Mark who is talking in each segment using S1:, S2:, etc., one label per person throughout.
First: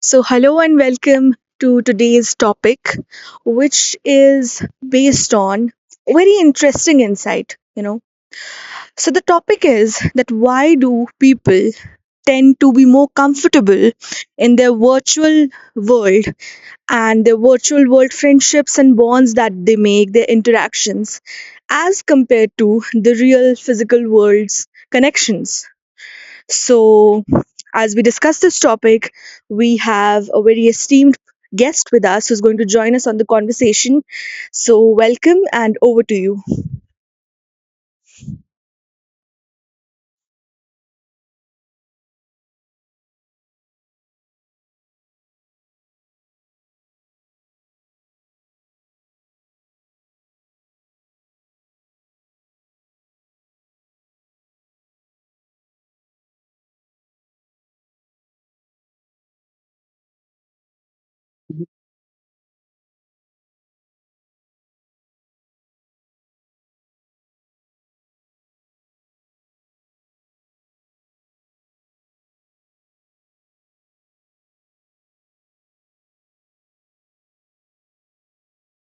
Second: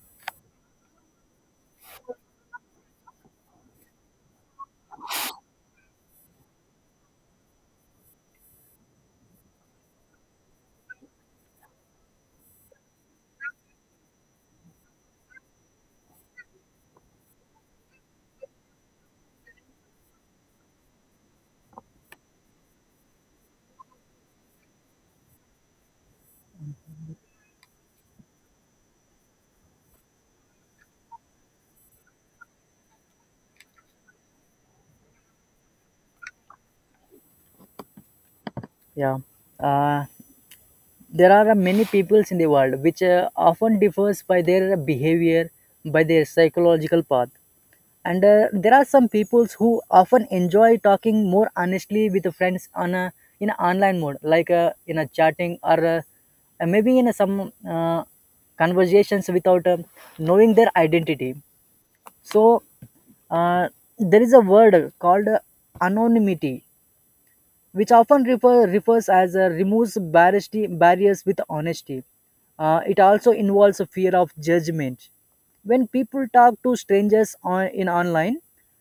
S1: So, hello and welcome to today's topic, which is based on a very interesting insight, you know. So, the topic is that why do people tend to be more comfortable in their virtual world and their virtual world friendships and bonds that they make, their interactions, as compared to the real physical world's connections? So, as we discuss this topic, we have a very esteemed guest with us who's going to join us on the conversation. So, welcome and over to you.
S2: Yeah. Uh, there are many peoples in the world which often differs by their behavior, by their psychological path. And There are some peoples who often enjoy talking more honestly with the friends on a in an online mode, like in a chatting or maybe in a, some conversations without knowing their identity. So uh, there is a word called anonymity which often refers as removes barriers with honesty. It also involves a fear of judgment. When people talk to strangers in online,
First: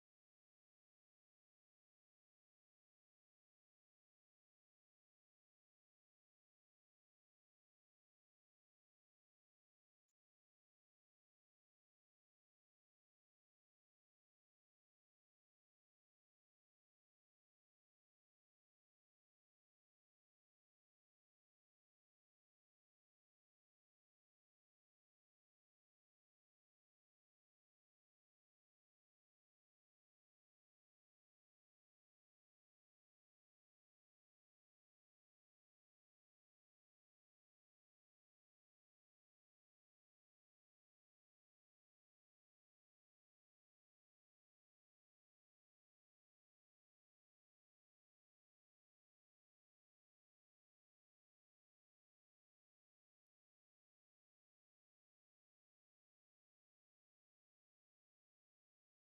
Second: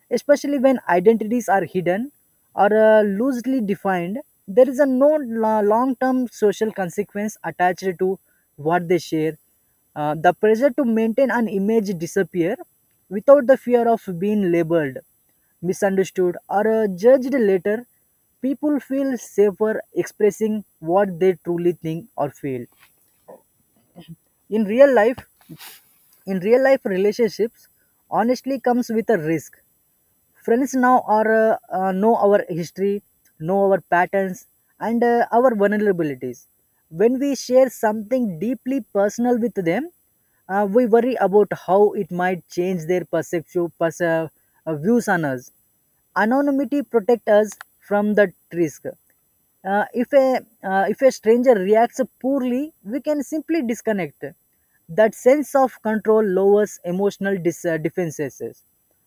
S2: especially when identities are hidden or loosely defined, there is a no long term social consequence attached to what they share. The pressure to maintain an image disappear without the fear of being labeled misunderstood, or judged later, people feel safer expressing what they truly think or feel. In real life, in real life relationships, honestly comes with a risk. Friends now are know our history, know our patterns, and our vulnerabilities. When we share something deeply personal with them, we worry about how it might change their views on us. Anonymity protects us from that risk. If a stranger reacts poorly, we can simply disconnect. That sense of control lowers defenses,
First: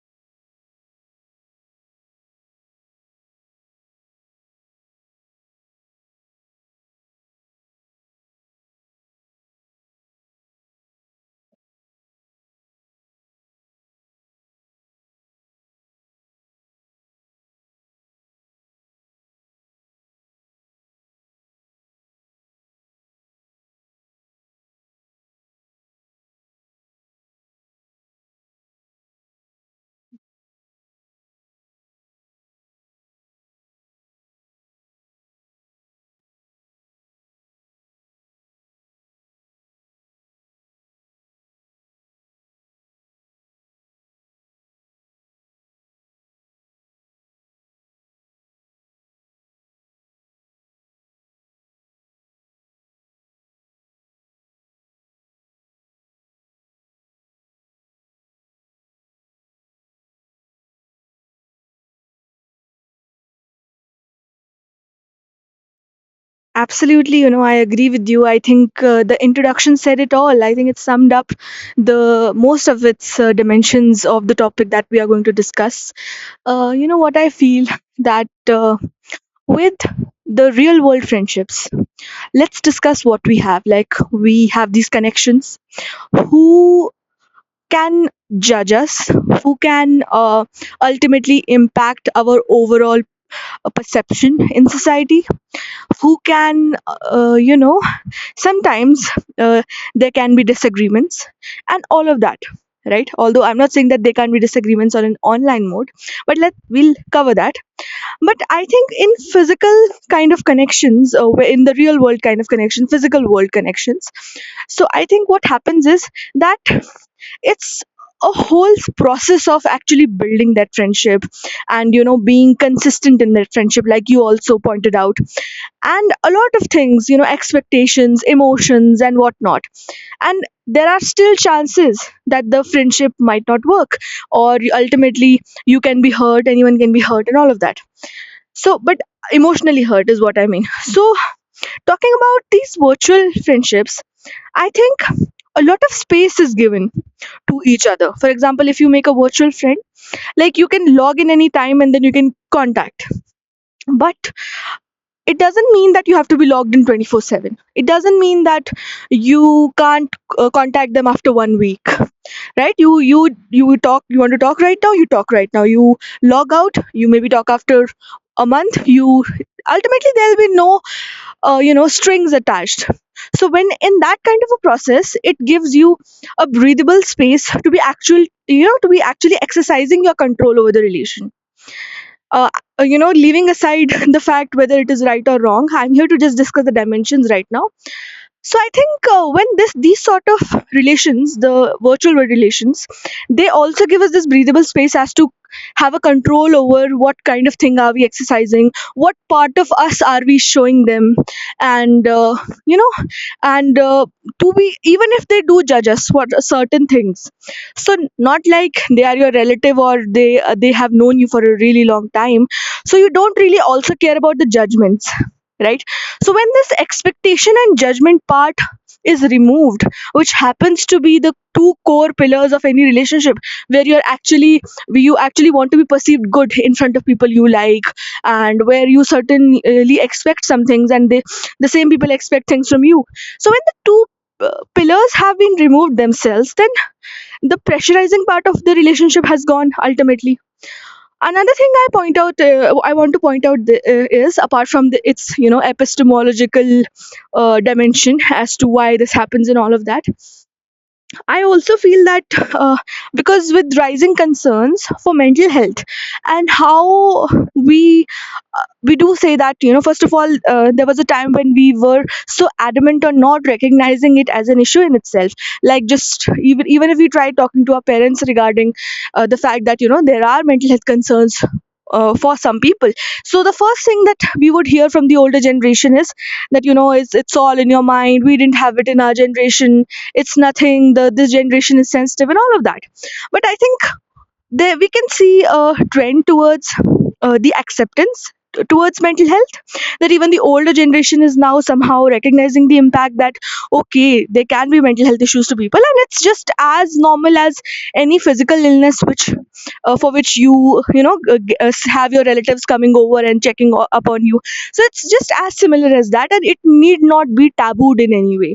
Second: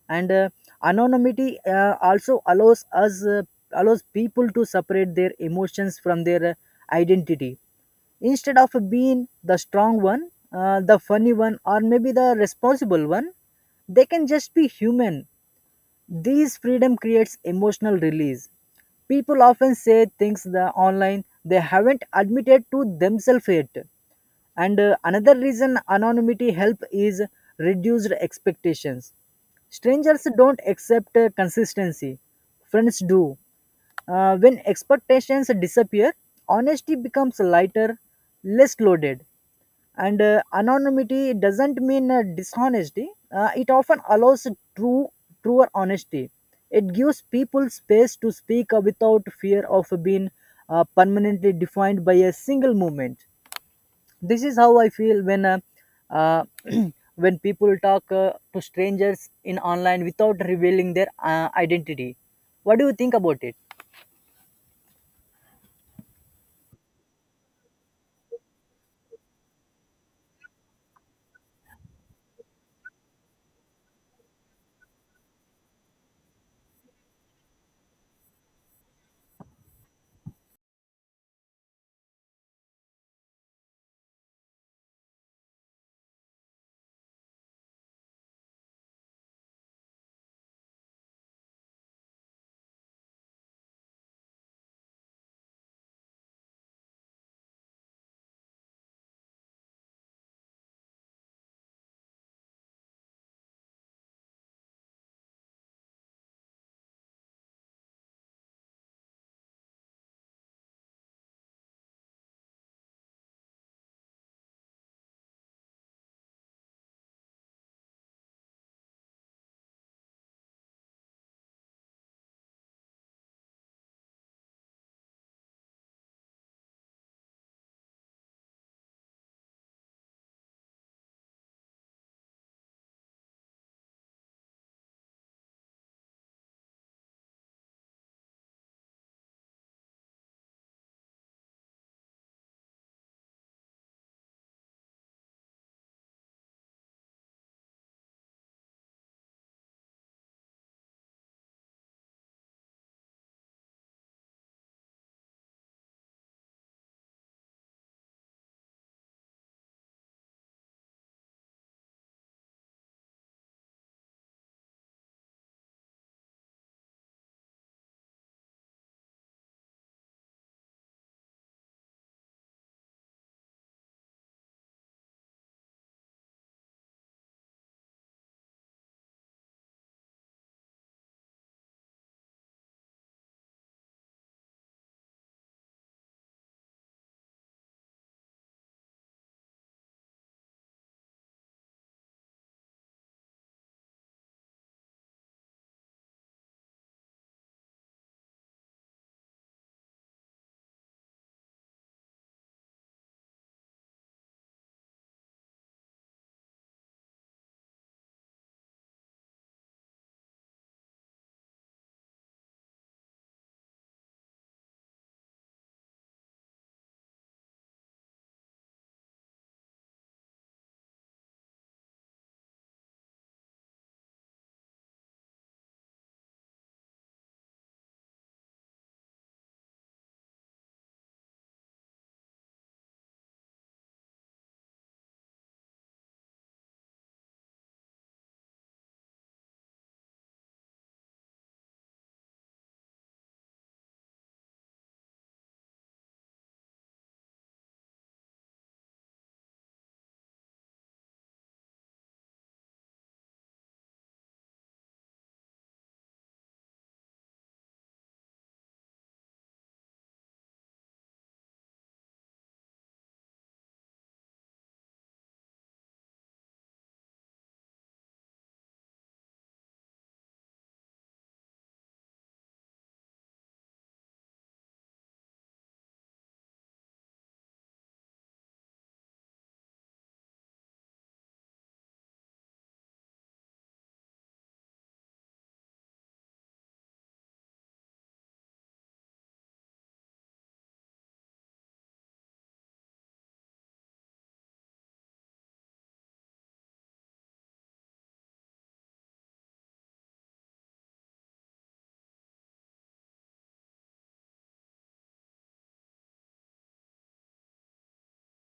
S2: and anonymity also allows people to separate their emotions from their identity. Instead of being the strong one, the funny one, or maybe the responsible one, they can just be human these freedom creates emotional release. People often say things the online they haven't admitted to themselves yet. And Another reason anonymity help is reduced expectations. Strangers don't accept consistency. Friends do. When expectations disappear, honesty becomes lighter, less loaded and anonymity doesn't mean dishonesty. It often allows true truer honesty. It gives people space to speak without fear of being permanently defined by a single movement. This is how I feel when uh, when people talk to strangers in online without revealing their identity. What do you think about it?
S1: Absolutely, you know, I agree with you. I think the introduction said it all. I think it summed up the most of its dimensions of the topic that we are going to discuss. You know what I feel that with the real world friendships, let's discuss what we have. Like, we have these connections who can judge us, who can ultimately impact our overall perception in society, who can, you know, sometimes uh, there can be disagreements and all of that, right? Although I'm not saying that there can not be disagreements on an online mode, but let we'll cover that. But I think in physical kind of connections, where in the real world kind of connection physical world connections. So I think what happens is that it's a whole process of actually building that friendship, and you know, being consistent in that friendship like you also pointed out, and a lot of things, you know, expectations, emotions, and whatnot. And there are still chances that the friendship might not work, or ultimately you can be hurt, anyone can be hurt, and all of that. So, but emotionally hurt is what I mean. So talking about these virtual friendships, I think a lot of space is given to each other. For example, if you make a virtual friend, like you can log in anytime and then you can contact. But it doesn't mean that you have to be logged in 24/7. It doesn't mean that you can't contact them after 1 week, right? You talk, you want to talk right now, you talk right now. You log out, you maybe talk after a month. You ultimately, there'll be no you know, strings attached. So when in that kind of a process, it gives you a breathable space to be actual, you know, to be actually exercising your control over the relation. uh, you know, leaving aside the fact whether it is right or wrong, I'm here to just discuss the dimensions right now. So I think when this these sort of relations, the virtual world relations, they also give us this breathable space as to have a control over what kind of thing are we exercising, what part of us are we showing them, and you know, and to be even if they do judge us for certain things. So, not like they are your relative or they have known you for a really long time. So you don't really also care about the judgments, right? So when this expectation and judgment part is removed, which happens to be the two core pillars of any relationship, where you're actually where you actually want to be perceived good in front of people you like, and where you certainly expect some things and the same people expect things from you. So when the two pillars have been removed themselves, then the pressurizing part of the relationship has gone ultimately. Another thing I point out, I want to point out is apart from the, its, you know, epistemological dimension as to why this happens and all of that, I also feel that uh, because with rising concerns for mental health, and how we we do say that, you know, first of all, there was a time when we were so adamant on not recognizing it as an issue in itself. Like, just even if we try talking to our parents regarding the fact that you know, there are mental health concerns for some people. So the first thing that we would hear from the older generation is that, you know, it's all in your mind, we didn't have it in our generation, it's nothing, the this generation is sensitive and all of that. But I think there we can see a trend towards the acceptance towards mental health, that even the older generation is now somehow recognizing the impact that okay, there can be mental health issues to people and it's just as normal as any physical illness, which for which you know, have your relatives coming over and checking upon you. So it's just as similar as that, and it need not be tabooed in any way.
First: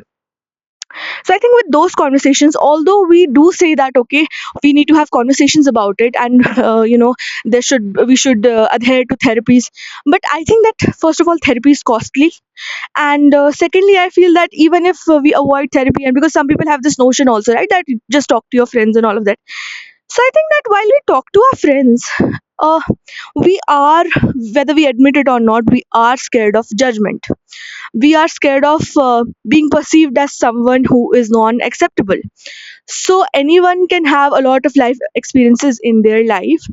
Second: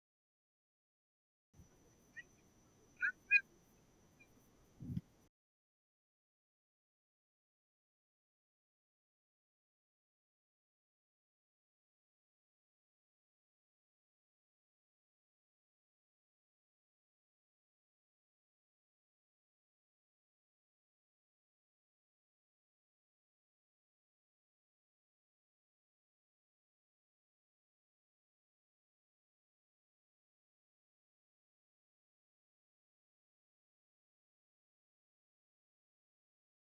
S1: So I think with those conversations, although we do say that okay, we need to have conversations about it, and you know, there should we should adhere to therapies. But I think that first of all, therapy is costly, and secondly, I feel that even if we avoid therapy, and because some people have this notion also, right, that you just talk to your friends and all of that. So I think that while we talk to our friends, uh, we are, whether we admit it or not, we are scared of judgment. We are scared of being perceived as someone who is non-acceptable. So anyone can have a lot of life experiences in their life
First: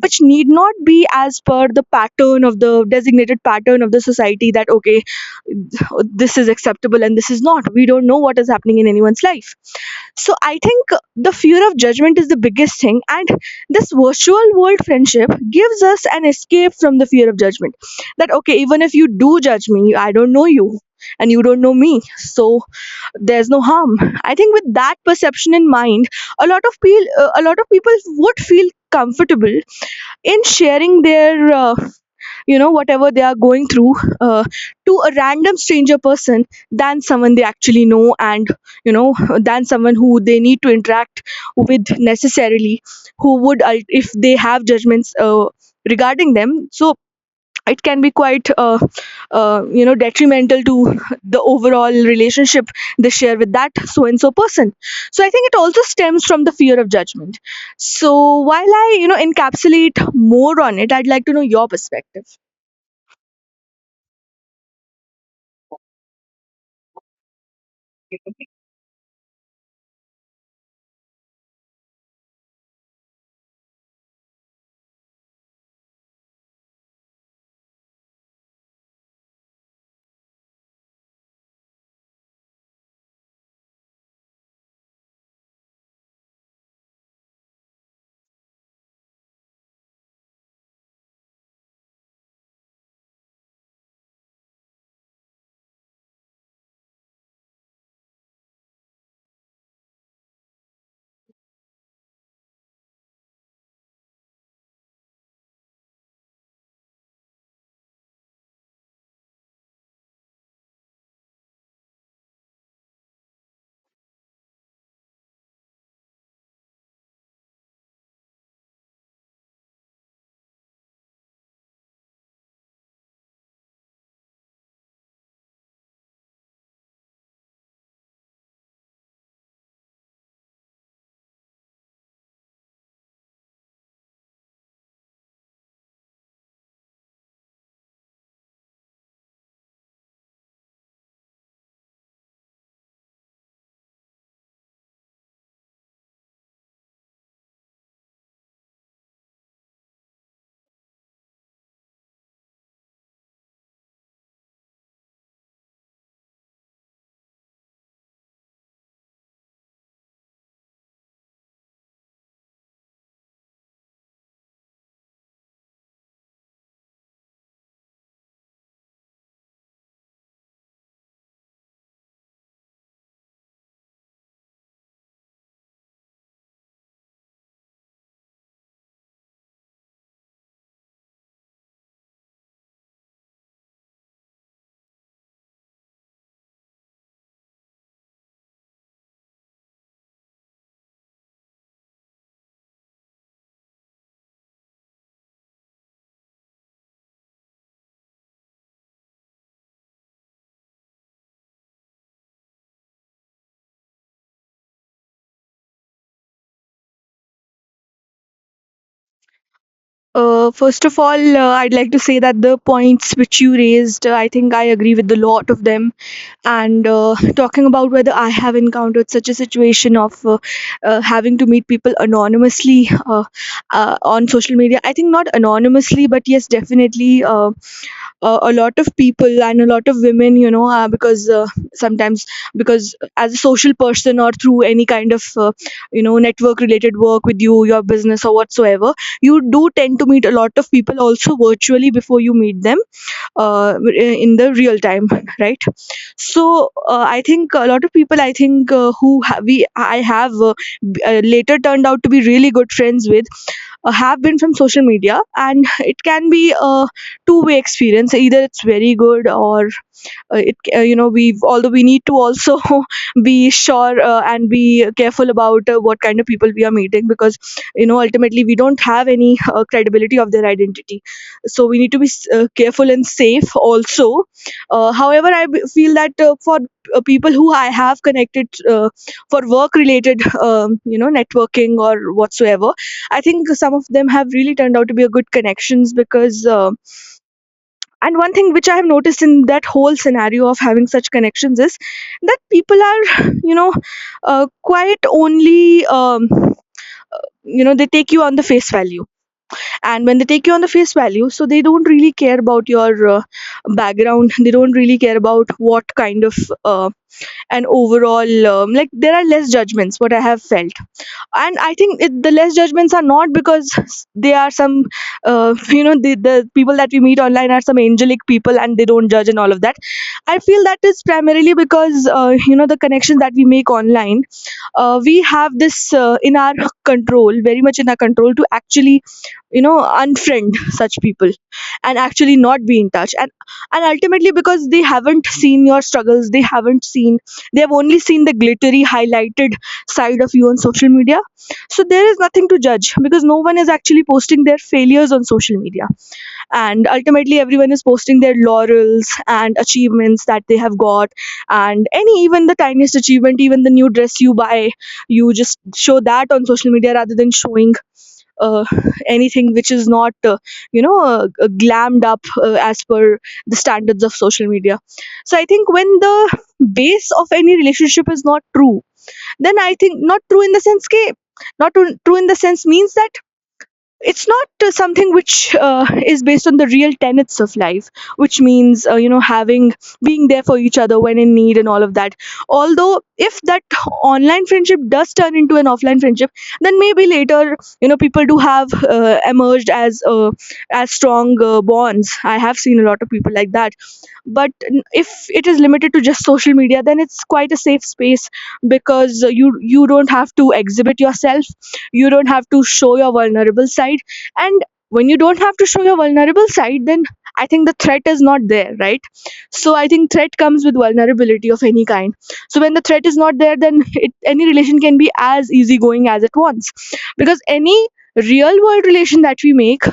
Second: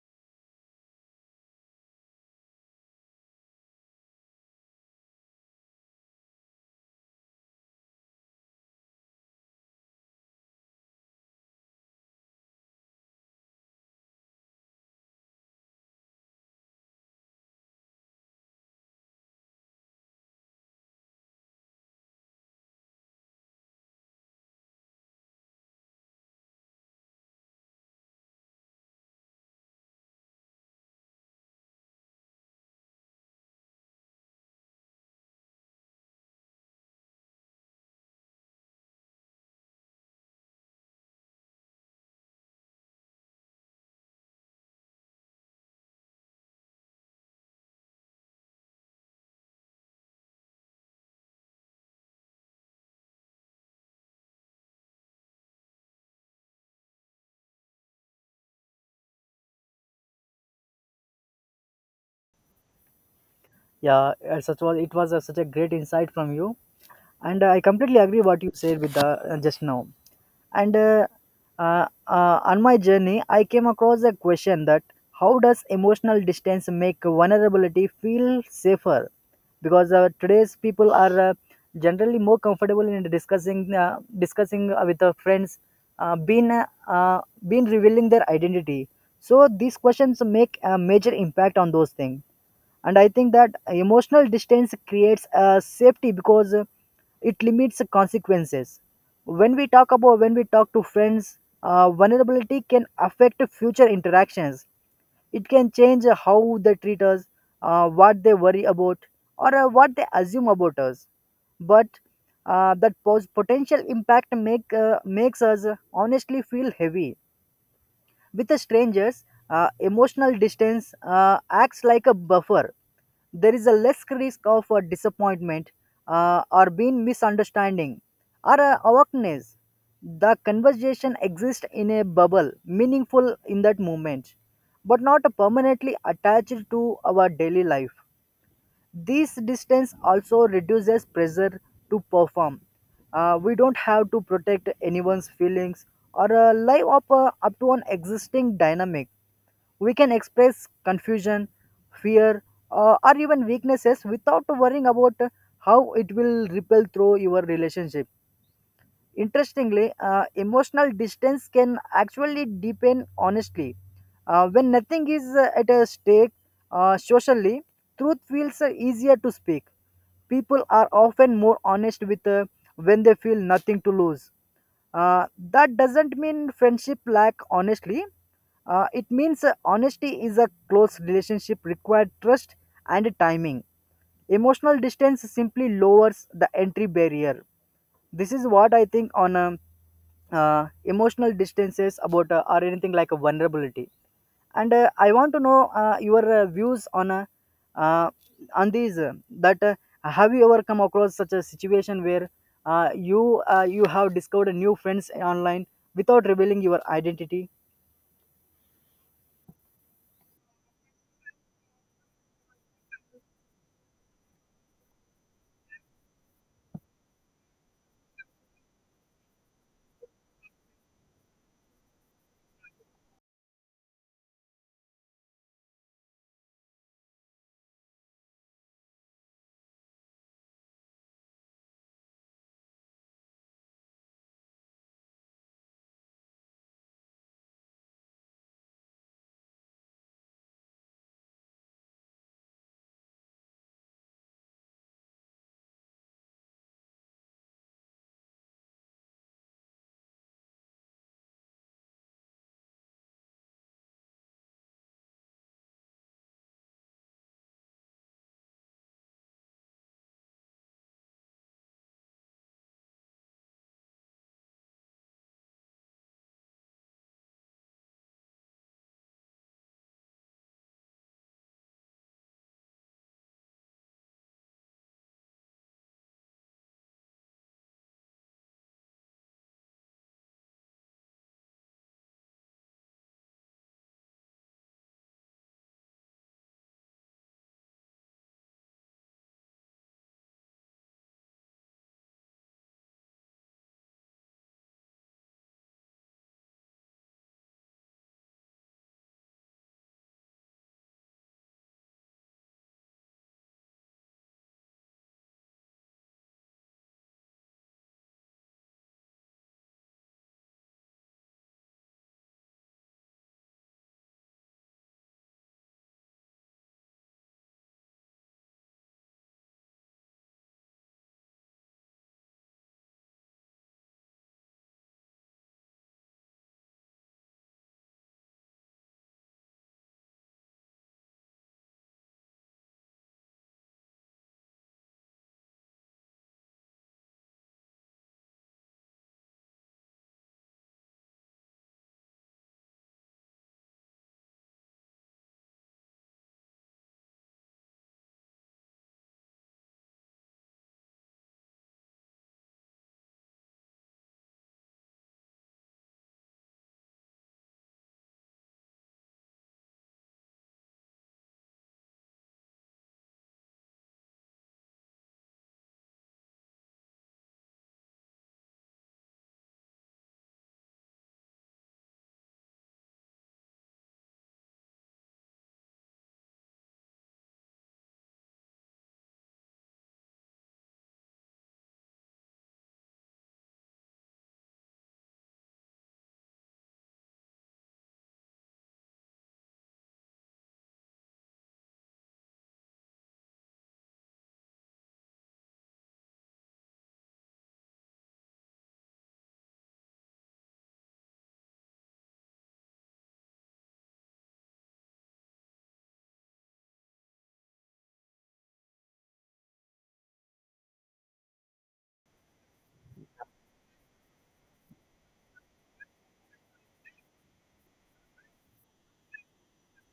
S1: which need not be as per the designated pattern of the society, that okay, this is acceptable and this is not. We don't know what is happening in anyone's life. So I think the fear of judgment is the biggest thing, and this virtual world friendship gives us an escape from the fear of judgment, that okay, even if you do judge me, I don't know you and you don't know me, so there's no harm. I think with that perception in mind, a lot of people, would feel comfortable in sharing their you know, whatever they are going through, uh, to a random stranger person than someone they actually know, and you know, than someone who they need to interact with necessarily, who would if they have judgments regarding them. So it can be quite you know, detrimental to the overall relationship they share with that so and so person. So I think it also stems from the fear of judgment. So while I, you know, encapsulate more on it, I'd like to know your perspective.
S2: Yeah. Such was it was Such a great insight from you, and I completely agree what you said with the just now. And On my journey I came across a question that how does emotional distance make vulnerability feel safer? Because today's people are generally more comfortable in discussing with their friends uh, been uh, uh, been revealing their identity. So these questions make a major impact on those things. And I think that emotional distance creates a safety because it limits consequences. When we talk to friends, vulnerability can affect future interactions. It can change how they treat us, what they worry about, or what they assume about us. But that potential impact makes us honestly feel heavy. With the strangers, emotional distance acts like a buffer. There is a less risk of disappointment, or being misunderstanding, or awakeness. The conversation exists in a bubble, meaningful in that moment, but not permanently attached to our daily life. This distance also reduces pressure to perform. We don't have to protect anyone's feelings or up to an existing dynamic. We can express confusion, fear, or even weaknesses without worrying about how it will ripple through your relationship. Interestingly, emotional distance can actually deepen honestly. When nothing is at a stake socially, truth feels easier to speak. People are often more honest with when they feel nothing to lose. Uh, that doesn't mean friendship lack honestly. It means honesty is a close relationship required trust and timing. Emotional distance simply lowers the entry barrier. This is what I think on emotional distances about or anything like a vulnerability. And I want to know your views uh, on these that have you ever come across such a situation where you have discovered new friends online without revealing your identity?
S1: First of all, I'd like to say that the points which you raised, I think I agree with a lot of them. And talking about whether I have encountered such a situation of having to meet people anonymously on social media. I think not anonymously, but yes, definitely a lot of people and a lot of women, you know, because sometimes, because as a social person or through any kind of you know, network related work with you, your business or whatsoever, you do tend to meet a lot of people also virtually before you meet them in the real time, right? So I think a lot of people, I think who ha- we I have later turned out to be really good friends with, have been from social media, and it can be a two-way experience, either it's very good or it you know, we, although we need to also be sure and be careful about what kind of people we are meeting, because you know, ultimately we don't have any credibility of their identity. So we need to be careful and safe also. However, I feel that for people who I have connected uh, for work related, you know, networking or whatsoever, I think some of them have really turned out to be a good connections, because and one thing which I have noticed in that whole scenario of having such connections is that people are, you know, quite only, you know, they take you on the face value. And when they take you on the face value, so they don't really care about your background. They don't really care about what kind of uh, an overall, like, there are less judgments, what I have felt. And I think the less judgments are not because they are some the people that we meet online are some angelic people and they don't judge and all of that. I feel that is primarily because the connection that we make online. We have this in our control, very much in our control, to actually you know unfriend such people and actually not be in touch. And ultimately because they haven't seen your struggles, they haven't seen, they have only seen the glittery highlighted side of you on social media. So there is nothing to judge because no one is actually posting their failures on social media, and ultimately everyone is posting their laurels and achievements that they have got, and any, even the tiniest achievement, even the new dress you buy, you just show that on social media rather than showing uh, anything which is not glammed up as per the standards of social media. So I think when the base of any relationship is not true, then I think not true in the sense ke not true, true in the sense means that it's not something which is based on the real tenets of life, which means having, being there for each other when in need and all of that. Although if that online friendship does turn into an offline friendship, then maybe later, you know, people do have emerged as strong bonds. I have seen a lot of people like that, but if it is limited to just social media, then it's quite a safe space, because you don't have to exhibit yourself, you don't have to show your vulnerable side. And when you don't have to show your vulnerable side, then I think the threat is not there, right? So I think threat comes with vulnerability of any kind. So when the threat is not there, then it, any relation can be as easygoing as it wants. Because any real world relation that we make,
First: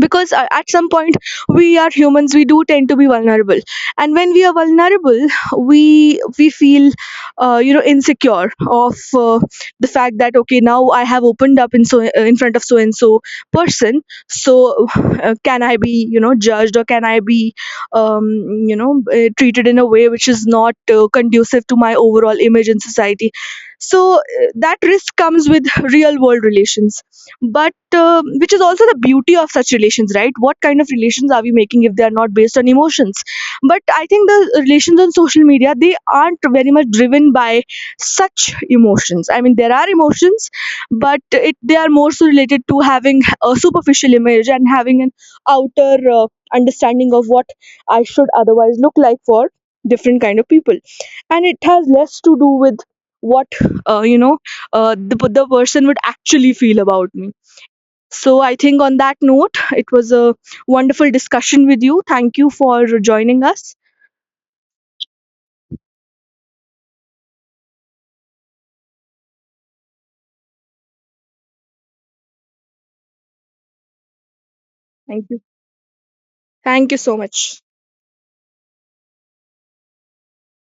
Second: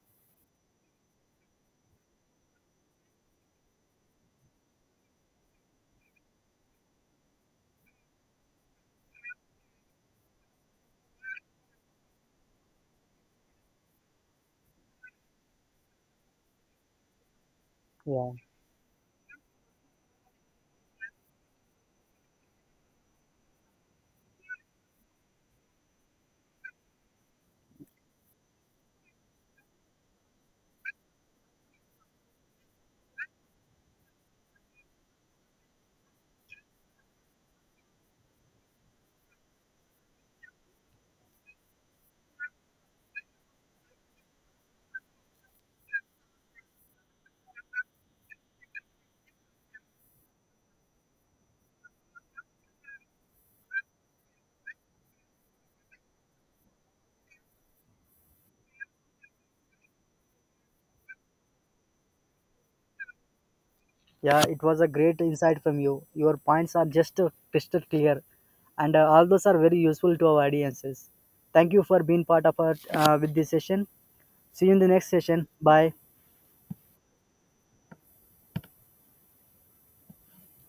S1: because at some point we are humans, we do tend to be vulnerable. And when we are vulnerable, we feel insecure of the fact that okay, now I have opened up in in front of so and so person. So can I be, you know, judged, or can I be um,
S2: Yeah.
S1: treated in a way which is not conducive to my overall image in society. So that risk comes with real world relations. But um, which is also the beauty of such relations, right? What kind of relations are we making if they are not based on emotions? But I think the relations on social media, they aren't very much driven by such emotions. I mean, there are emotions, but it, they are more so related to having a superficial image and having an outer understanding of what I should otherwise look like for different kind of people. And it has less to do with what uh, you know the person would actually feel about me. So I think on that note, it was a wonderful discussion with you. Thank you for joining us.
S2: Yeah, it was a great insight from you. Your points are just crystal clear, and all those are very useful to our audiences. Thank you for being part of our with this session. See you in the next
S1: Thank you.
S2: session. Bye.
S1: Thank you so much.